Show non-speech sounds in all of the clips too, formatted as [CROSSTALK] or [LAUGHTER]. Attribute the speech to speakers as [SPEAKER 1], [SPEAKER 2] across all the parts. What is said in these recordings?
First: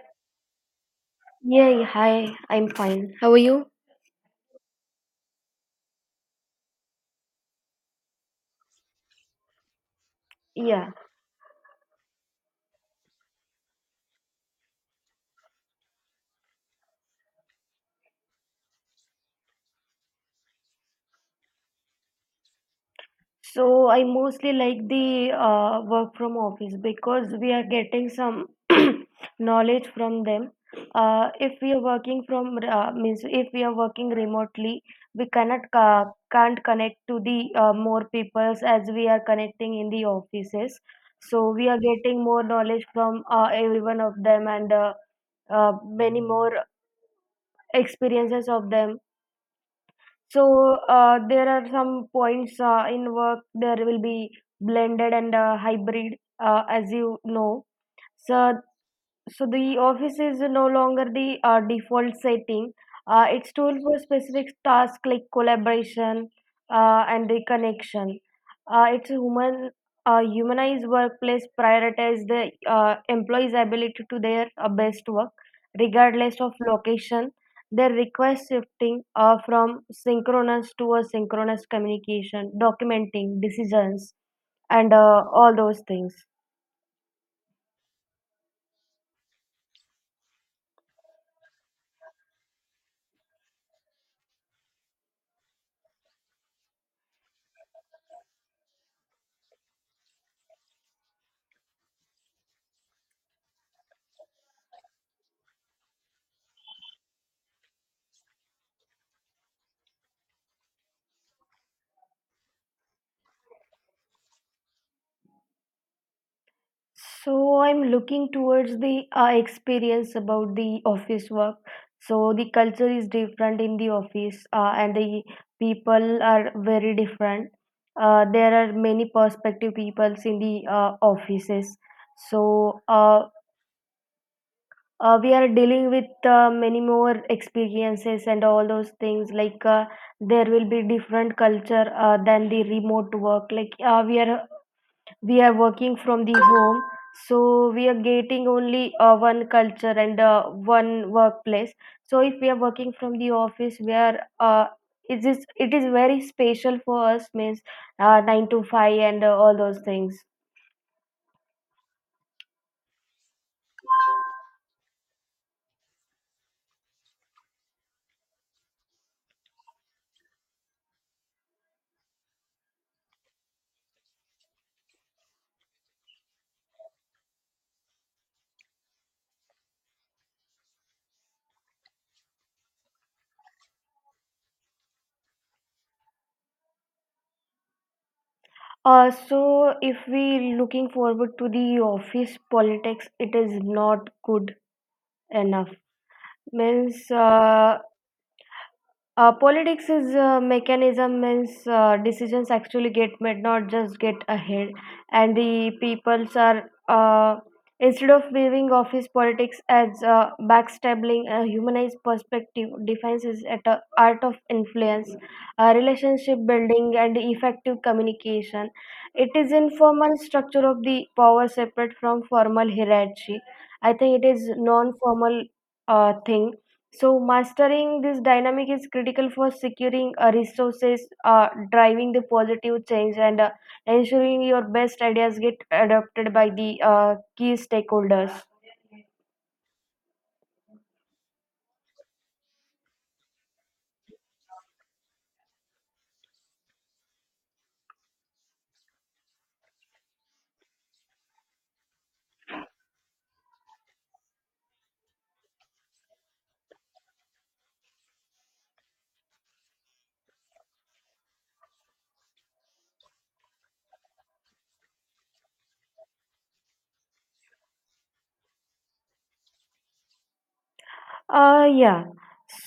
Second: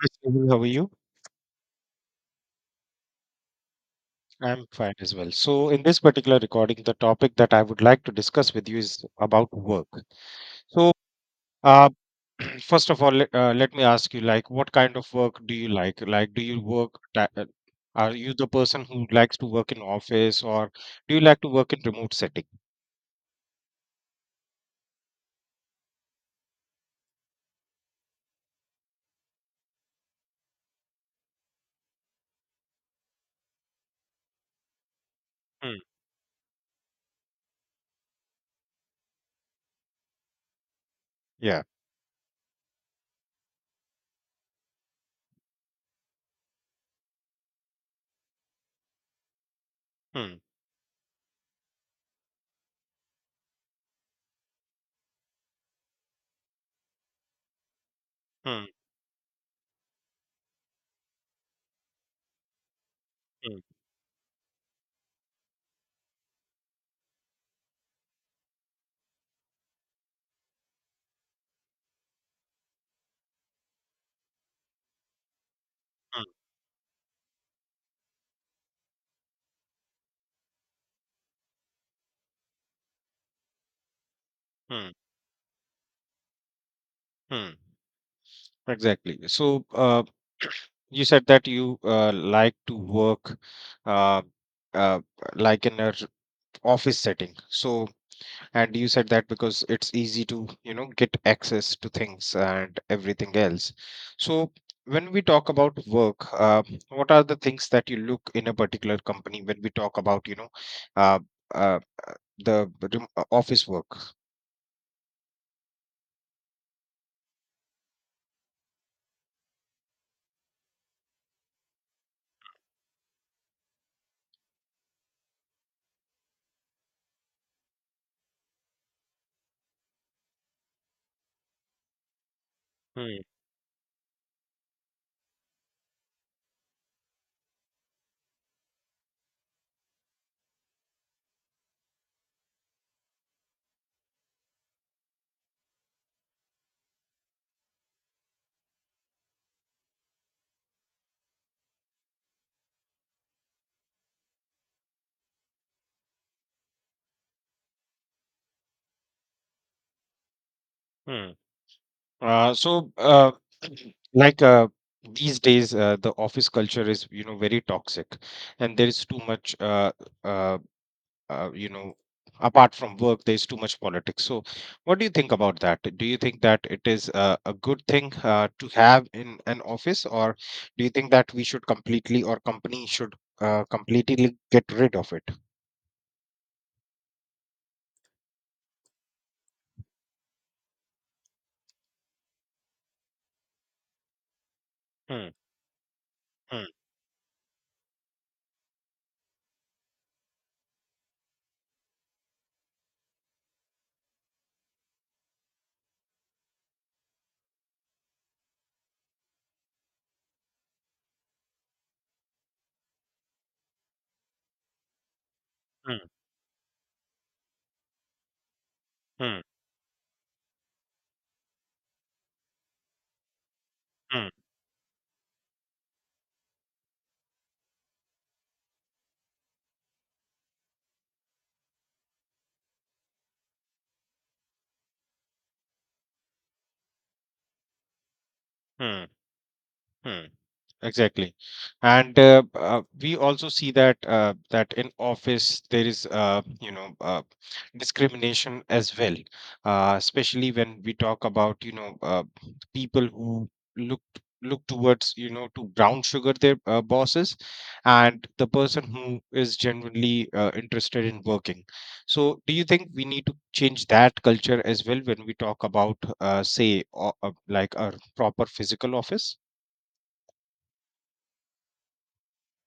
[SPEAKER 1] Hi, Sahil, how are you?
[SPEAKER 2] Yeah, yeah, hi, I'm fine. How are you?
[SPEAKER 1] I'm fine as well. So, in this particular recording, the topic that I would like to discuss with you is about work.
[SPEAKER 2] Yeah.
[SPEAKER 1] So, uh, [CLEARS THROAT] first of all, let me ask you, like, what kind of work do you like? Like, do you work? Are you the person who likes to work in office, or do you like to work in remote setting?
[SPEAKER 2] So I mostly like the work from office because we are getting some [CLEARS THROAT] knowledge from them. If we are working from means if we are working remotely, we cannot
[SPEAKER 1] Hmm.
[SPEAKER 2] can't connect to the more peoples as we are connecting in the offices. So
[SPEAKER 1] Yeah.
[SPEAKER 2] we are getting more knowledge from every one of them, and many more experiences of them.
[SPEAKER 1] Hmm.
[SPEAKER 2] So, there are some points in work there will be blended and hybrid, as you know. So,
[SPEAKER 1] Hmm.
[SPEAKER 2] so, the office is no longer the default setting. It's
[SPEAKER 1] Hmm.
[SPEAKER 2] tool for specific tasks like collaboration and the connection. It's a humanized workplace prioritize the employees ability to their best work
[SPEAKER 1] Hmm.
[SPEAKER 2] regardless of location. Their request shifting from synchronous to asynchronous communication documenting decisions,
[SPEAKER 1] Hmm.
[SPEAKER 2] and all those things.
[SPEAKER 1] Hmm. Exactly. So, [CLEARS THROAT] you said that you like to work uh, uh, like in an office setting. So, and you said that because it's easy to get access to things and everything else. So, when we talk about work, what are the things that you look in a particular company when we talk about, uh, uh, the office work?
[SPEAKER 2] So I'm looking towards the experience about the office work. So the culture is different in the office, and the people are very different. There are many perspective peoples in the offices. So we are dealing with many more experiences and all those things. Like there will be different culture than the remote work. Like we are working from the home, so we are getting only one culture and one workplace. So if we are working from the office, we are it is very special for us, means 9 to 5 and all those things.
[SPEAKER 1] Hmm. So, [CLEARS THROAT] like these days, the office culture is very toxic, and there is too much, uh, uh, you know, apart from work, there is too much politics. So, what do you think about that? Do you think that it is a good thing to have in an office, or do you think that we should completely, or company should completely get rid of it?
[SPEAKER 2] So if we looking forward to the office politics, it is not good
[SPEAKER 1] Hmm,
[SPEAKER 2] enough,
[SPEAKER 1] hmm,
[SPEAKER 2] means politics is mechanism, means decisions actually get made, not just get ahead. And the peoples are, uh, instead of viewing office politics as backstabbing, a humanized perspective defines is at a art of influence,
[SPEAKER 1] hmm,
[SPEAKER 2] relationship building, and effective communication. It
[SPEAKER 1] hmm,
[SPEAKER 2] is informal structure of the power separate from formal hierarchy. I think
[SPEAKER 1] hmm,
[SPEAKER 2] it is non-formal thing. So, mastering this dynamic is critical for securing resources, driving the positive change, and ensuring your best ideas get adopted by the key stakeholders.
[SPEAKER 1] hmm. Hmm. Exactly, and we also see that that in office there is discrimination as well, especially when we talk about people who look look towards to brown sugar their bosses, and the person who is genuinely interested in working, so do you think we need to change that culture as well when we talk about, like, a proper physical office?
[SPEAKER 2] Yeah.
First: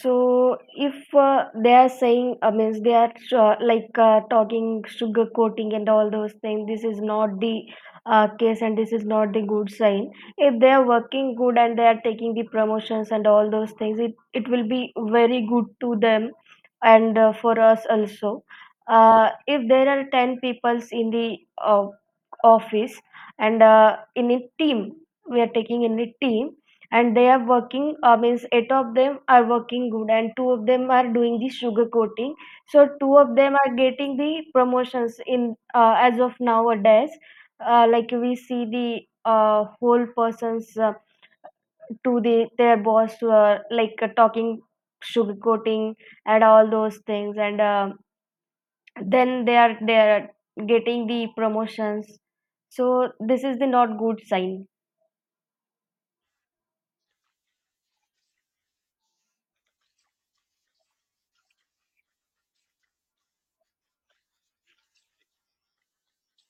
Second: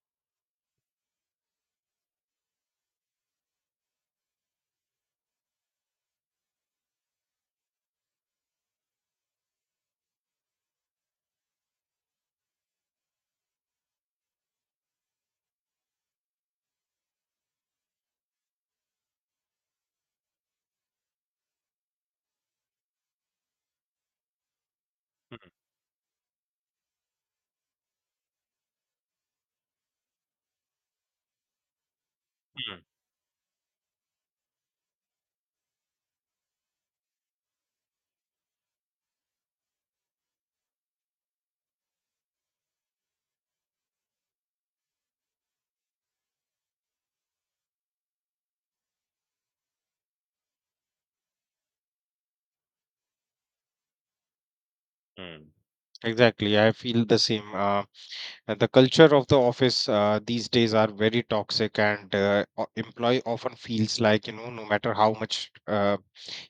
[SPEAKER 2] So if they are saying, I mean, they are like talking sugar coating and all those things, this is not the case, and this is not the good sign. If they are working good and they are taking the promotions and all those things, it will be very good to them, and for us also. If there are 10 peoples in the uh, office and in a team,
[SPEAKER 1] Mm,
[SPEAKER 2] we are taking in a team, and they are working means eight of them are working good and two of them are doing the sugar coating,
[SPEAKER 1] mm,
[SPEAKER 2] so two of them are getting the promotions in as of nowadays. Like we see the whole persons to the their boss like talking sugar coating and all those things, and then they are getting the promotions. So this is the not good sign.
[SPEAKER 1] mm. Exactly, I feel the same. And the culture of the office these days are very toxic, and employee often feels like, no matter how much,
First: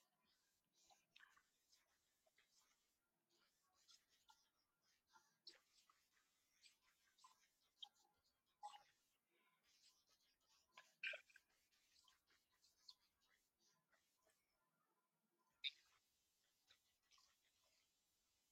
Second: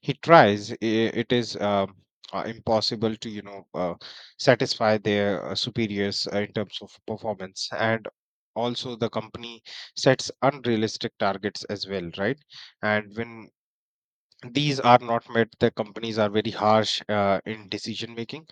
[SPEAKER 1] he tries, I it is impossible to satisfy their superiors in terms of performance. And also, the company sets unrealistic targets as well, right? And when these are not met, the companies are very harsh in decision making.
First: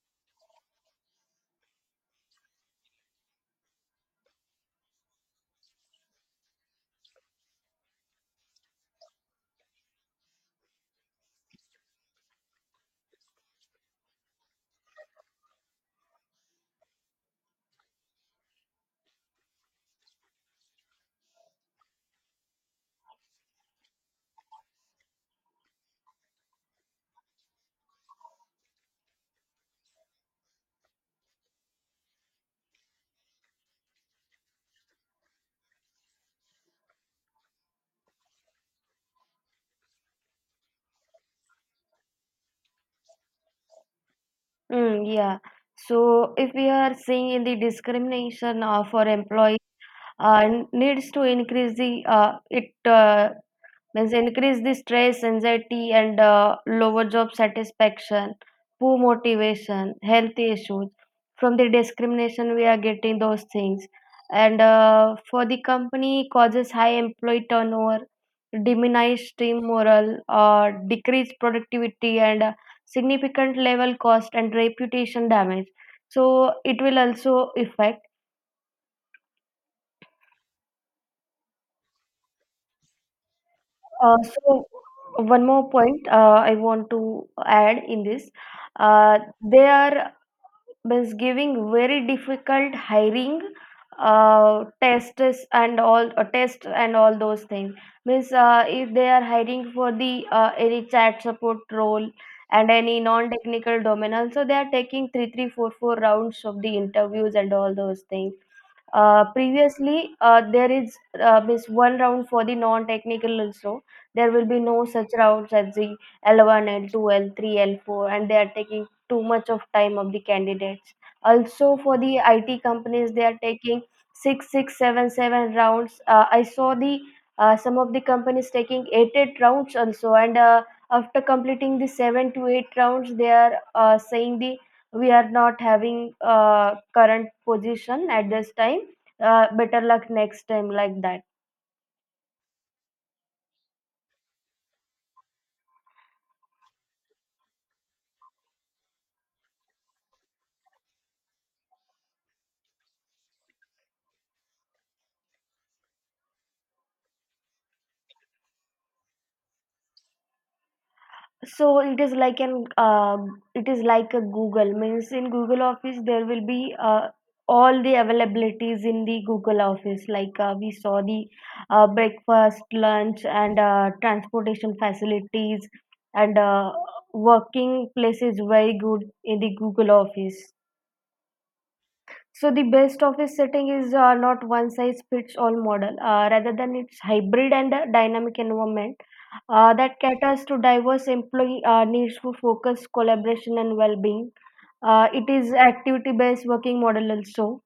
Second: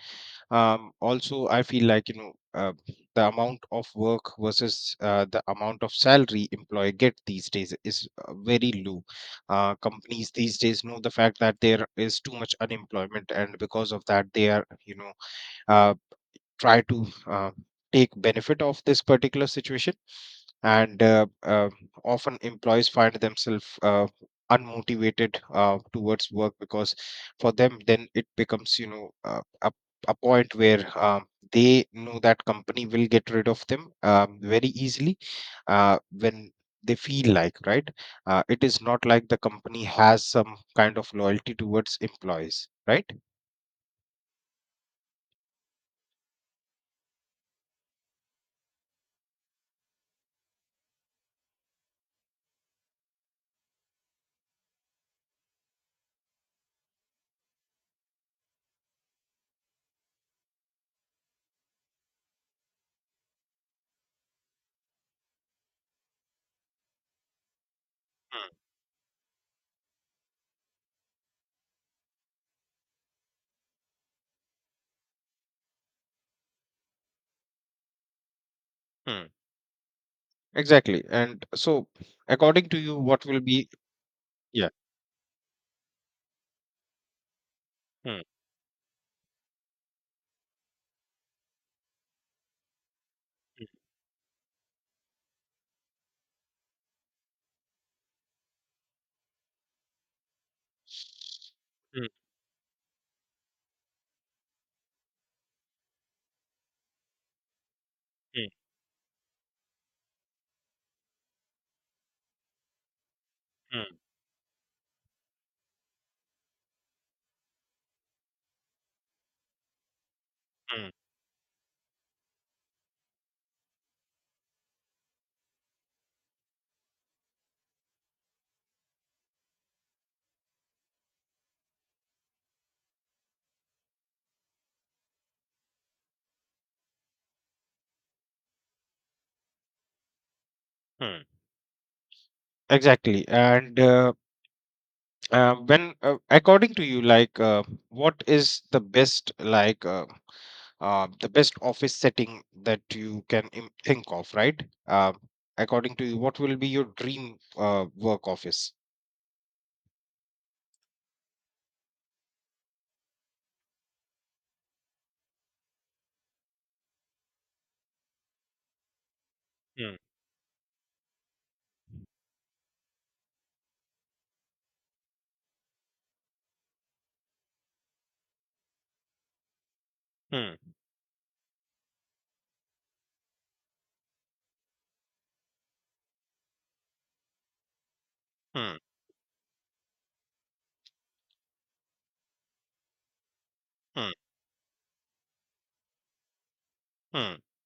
[SPEAKER 1] Also, I feel like the amount of work versus the amount of salary employee get these days is very low. Companies these days know the fact that there is too much unemployment, and because of that they are you know uh, try to take benefit of this particular situation, and often employees find themselves unmotivated towards work, because for them then it becomes a point where they know that company will get rid of them very easily, when they feel like, right, it is not like the company has some kind of loyalty towards employees, right?
[SPEAKER 2] Mm, yeah. So if we are seeing in the discrimination for employee, uh, needs to increase the it, means increase the stress anxiety and lower job satisfaction, poor motivation, health issues. From the discrimination we are getting those things, and for the company causes high employee turnover, diminished team morale, decreased productivity, and significant level cost and reputation damage. So it will also affect.
[SPEAKER 1] Hmm. Exactly. And so, according to you, what will be?
[SPEAKER 2] So
[SPEAKER 1] Yeah.
[SPEAKER 2] one more point I want to add in
[SPEAKER 1] Hmm,
[SPEAKER 2] this. They are, means giving very difficult hiring tests, and all tests and all those things. Means if they are hiring for the any chat support
[SPEAKER 1] hmm,
[SPEAKER 2] role and any non-technical domain, also they are taking three, three, four, four rounds of the interviews and all those things.
[SPEAKER 1] hmm,
[SPEAKER 2] Previously, there is, means one round for the non-technical also.
[SPEAKER 1] hmm,
[SPEAKER 2] There will be no such routes as the L1, L2, L3, L4, and they are taking too much of time of the
[SPEAKER 1] hmm,
[SPEAKER 2] candidates. Also, for the IT companies, they are taking six, six, seven, seven rounds. I saw the some of the companies taking eight, eight rounds also, and after completing the seven to eight rounds, they are saying the we are not having current position at this time, better luck next time, like that.
[SPEAKER 1] hmm. Exactly. And, according to you, like, what is the best, like, the best office setting that you can think of, right? Uh, According to you, what will be your dream work office?
[SPEAKER 2] So it is like an it is like a google, means in google office there will be all the availabilities in the google
[SPEAKER 1] Hmm,
[SPEAKER 2] office. Like we saw the breakfast, lunch, and transportation facilities, and working place is very good in the google office.
[SPEAKER 1] hmm,
[SPEAKER 2] So the best office setting is not one size fits all model. Rather than its hybrid and a dynamic
[SPEAKER 1] hmm,
[SPEAKER 2] environment that caters to diverse employee needs for focus, collaboration, and
[SPEAKER 1] hmm,
[SPEAKER 2] well-being. It is activity-based working model
[SPEAKER 1] hmm,
[SPEAKER 2] also.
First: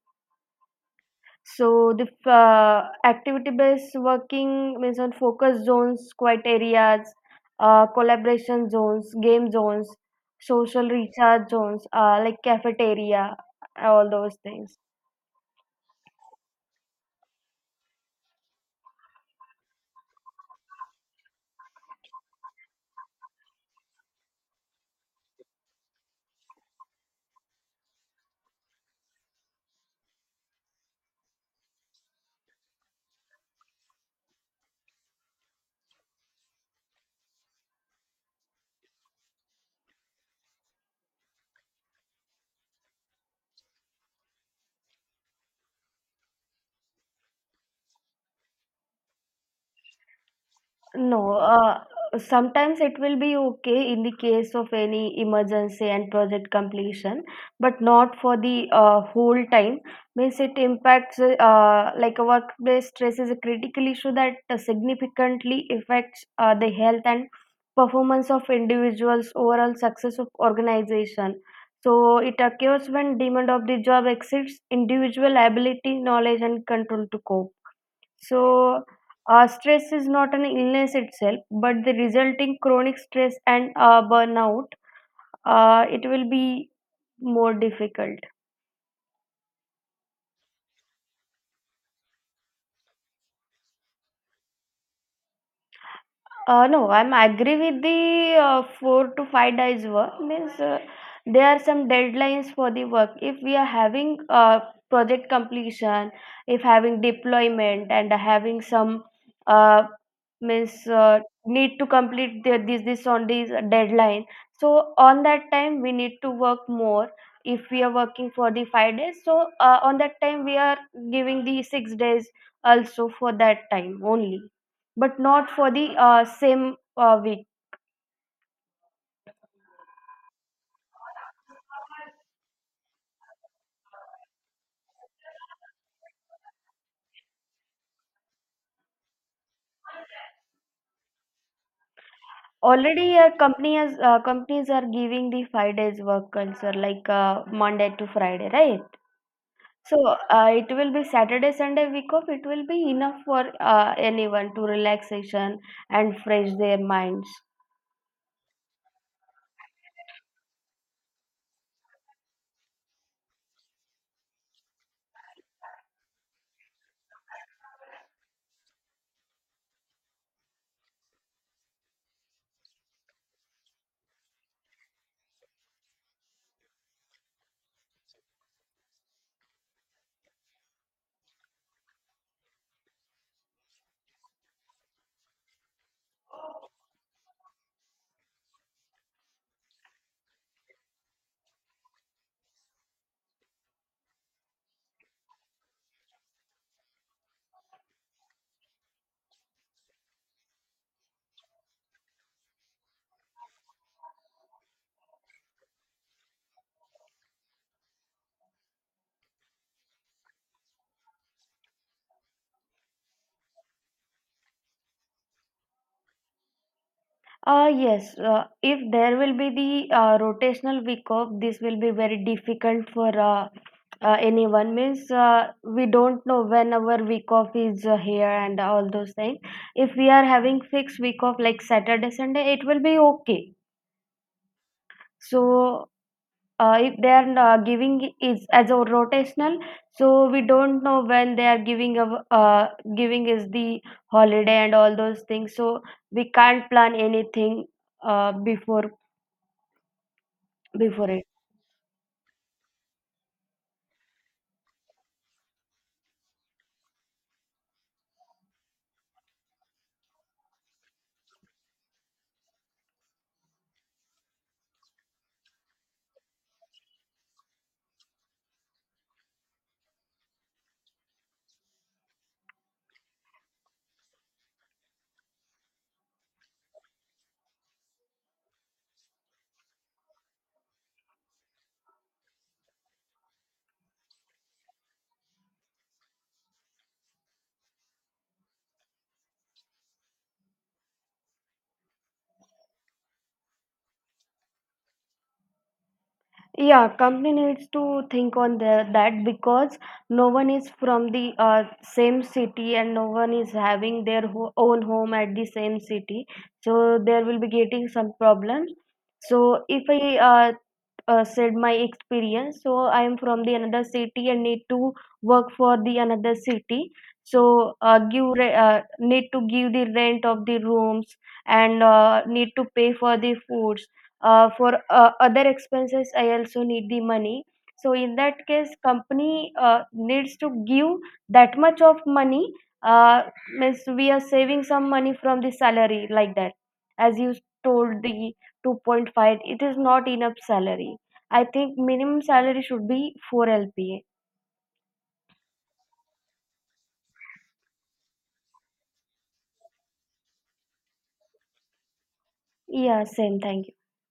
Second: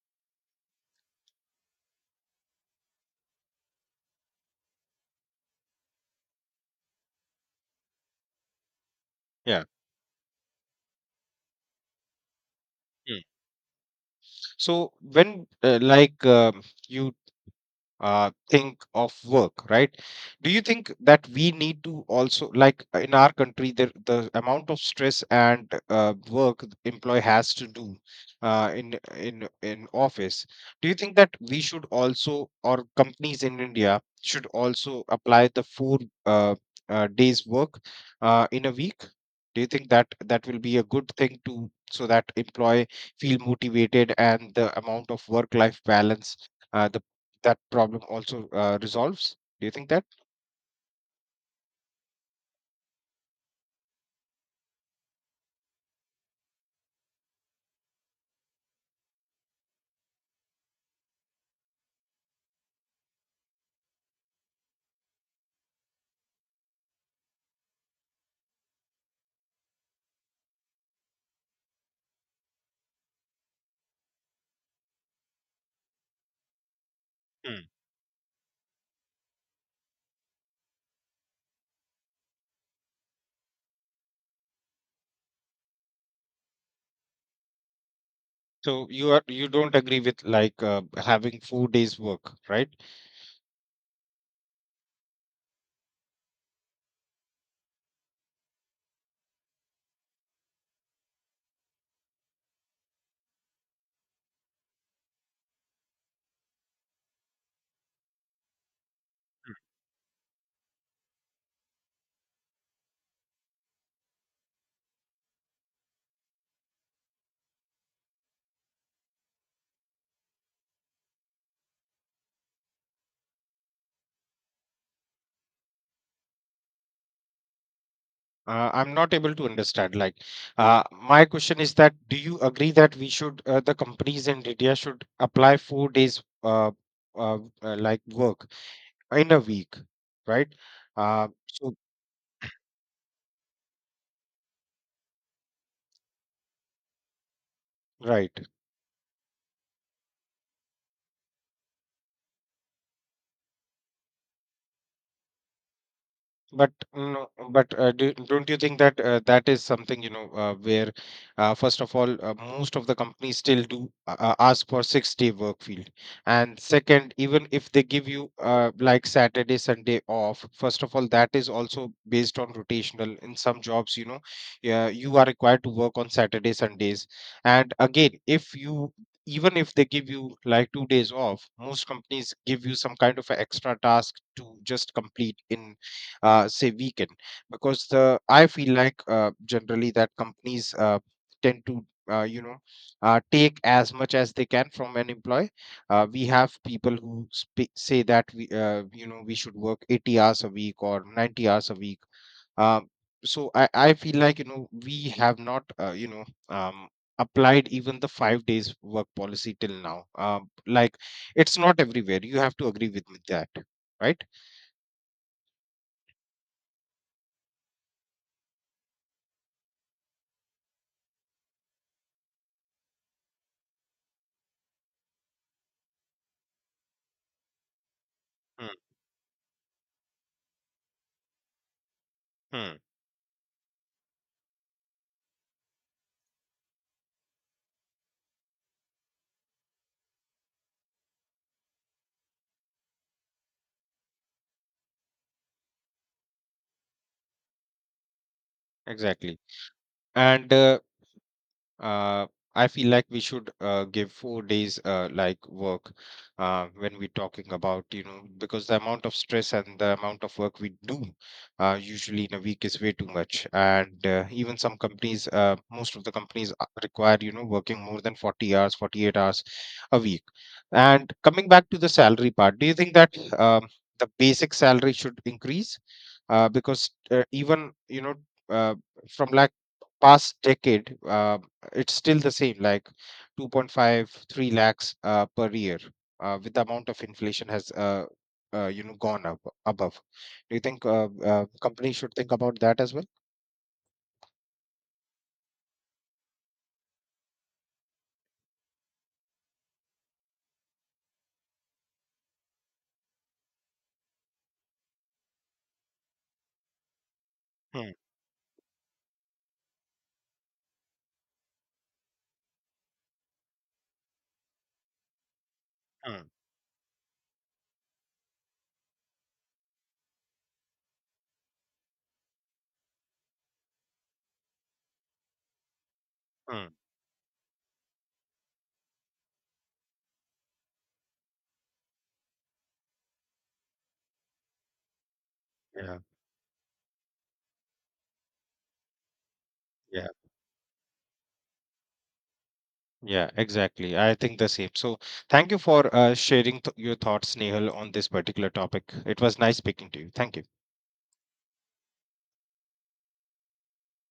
[SPEAKER 2] So the activity-based working means on focus zones, quiet areas, collaboration zones, game
[SPEAKER 1] Yeah.
[SPEAKER 2] zones, social recharge zones, like
[SPEAKER 1] hmm.
[SPEAKER 2] cafeteria, all those things.
[SPEAKER 1] So like, you think of work, right? Do you think that we need to also, like, in our country, the amount of stress and work the employee has to do in office, do you think that we should also, or companies in India should also apply the four uh, days work in a week? Do you think that that will be a good thing to, so that employee feel motivated, and the amount of work life balance, the that problem also resolves? Do you think that?
[SPEAKER 2] No, sometimes it will be okay in the case of any emergency and project completion, but not for the whole time. Means it impacts, like a workplace stress is a critical issue that significantly affects the health and performance of individuals, overall success of organization. So it occurs when demand of the job exceeds individual ability, knowledge, and control to cope.
[SPEAKER 1] Hmm.
[SPEAKER 2] So, stress is not an illness itself, but the resulting chronic stress and burnout, it will be more difficult.
[SPEAKER 1] So you are you don't agree with like having 4 days work, right?
[SPEAKER 2] No, I'm agree with the 4 to 5 days work. Means there are some deadlines for the work. If we are having project completion, if having deployment and having some uh, means need to complete the, this on this deadline. So on that time we need to work more. If we are working for the 5 days, so on that time we are giving the 6 days also for that time only, but not for the same week.
[SPEAKER 1] I'm not able to understand. Like, my question is that do you agree that we should the companies in India should apply 4 days like work in a week, right? So,
[SPEAKER 2] Already, a company has, companies are giving the 5 days work culture, like Monday to
[SPEAKER 1] right.
[SPEAKER 2] Friday, right? So it will be Saturday, Sunday week off. It will be enough for anyone to relaxation and fresh
[SPEAKER 1] But
[SPEAKER 2] their
[SPEAKER 1] no,
[SPEAKER 2] minds.
[SPEAKER 1] but don't you think that that is something, where first of all, most of the companies still do ask for 6 day work field. And second, even if they give you like, Saturday, Sunday off, first of all, that is also based on rotational. In some jobs, yeah, you are required to work on Saturday, Sundays. And again, if you even if they give you like 2 days off, most companies give you some kind of a extra task to just complete in say, weaken, because the I feel like generally that companies tend to uh, you know take as much as they can from an employee. We have people who say that we you know we should work 80 hours a week or 90 hours a week. um, so, I feel like we have not applied even the 5 days work policy till now, like, it's not everywhere, you have to agree with me that, right?
[SPEAKER 2] Yes, if there will be the rotational week off, this will be very difficult for anyone. Means we don't know when our week off is here, and
[SPEAKER 1] Hmm,
[SPEAKER 2] all those things. If we are having fixed week off like Saturday, Sunday, it
[SPEAKER 1] hmm,
[SPEAKER 2] will be okay. So if they are giving is as a rotational, so we don't know when they are giving giving is the holiday and all those things. So we can't plan anything before.
[SPEAKER 1] exactly, and
[SPEAKER 2] Before it.
[SPEAKER 1] uh, I feel like we should give 4 days, like, work when we're talking about, because the amount of stress and the amount of work we do usually in a week is way too much. And even some companies, most of the companies require working more than 40 hours, 48 hours a week. And coming back to the salary part, do you think that the basic salary should increase? Because even, uh, from like, past decade, it's still the same, like, 2.53 lakhs per year, with the amount of inflation has gone up above. Do you think companies should think about that as well?
[SPEAKER 2] Yeah, company needs to think on that, because no one is from the same city and no one is having their own home at the same city. So there will be getting
[SPEAKER 1] Hmm,
[SPEAKER 2] some problems. So if I said my experience. So I am from the another city and need to work for the
[SPEAKER 1] hmm,
[SPEAKER 2] another city. So uh, give re- uh, need to give the rent of the rooms, and need to pay for the foods, for other expenses I also
[SPEAKER 1] hmm.
[SPEAKER 2] need the money. So in that case company needs to give that much of money, uh, means we are saving some money from the
[SPEAKER 1] yeah
[SPEAKER 2] salary, like that. As you told, the 2.5, it is
[SPEAKER 1] yeah.
[SPEAKER 2] not enough salary. I think minimum salary should be
[SPEAKER 1] Yeah,
[SPEAKER 2] 4
[SPEAKER 1] exactly.
[SPEAKER 2] LPA.
[SPEAKER 1] I think the same. So, thank you for sharing your thoughts, Nehal, on this particular topic. It was nice speaking to you. Thank you.
[SPEAKER 2] Yeah, same. Thank you.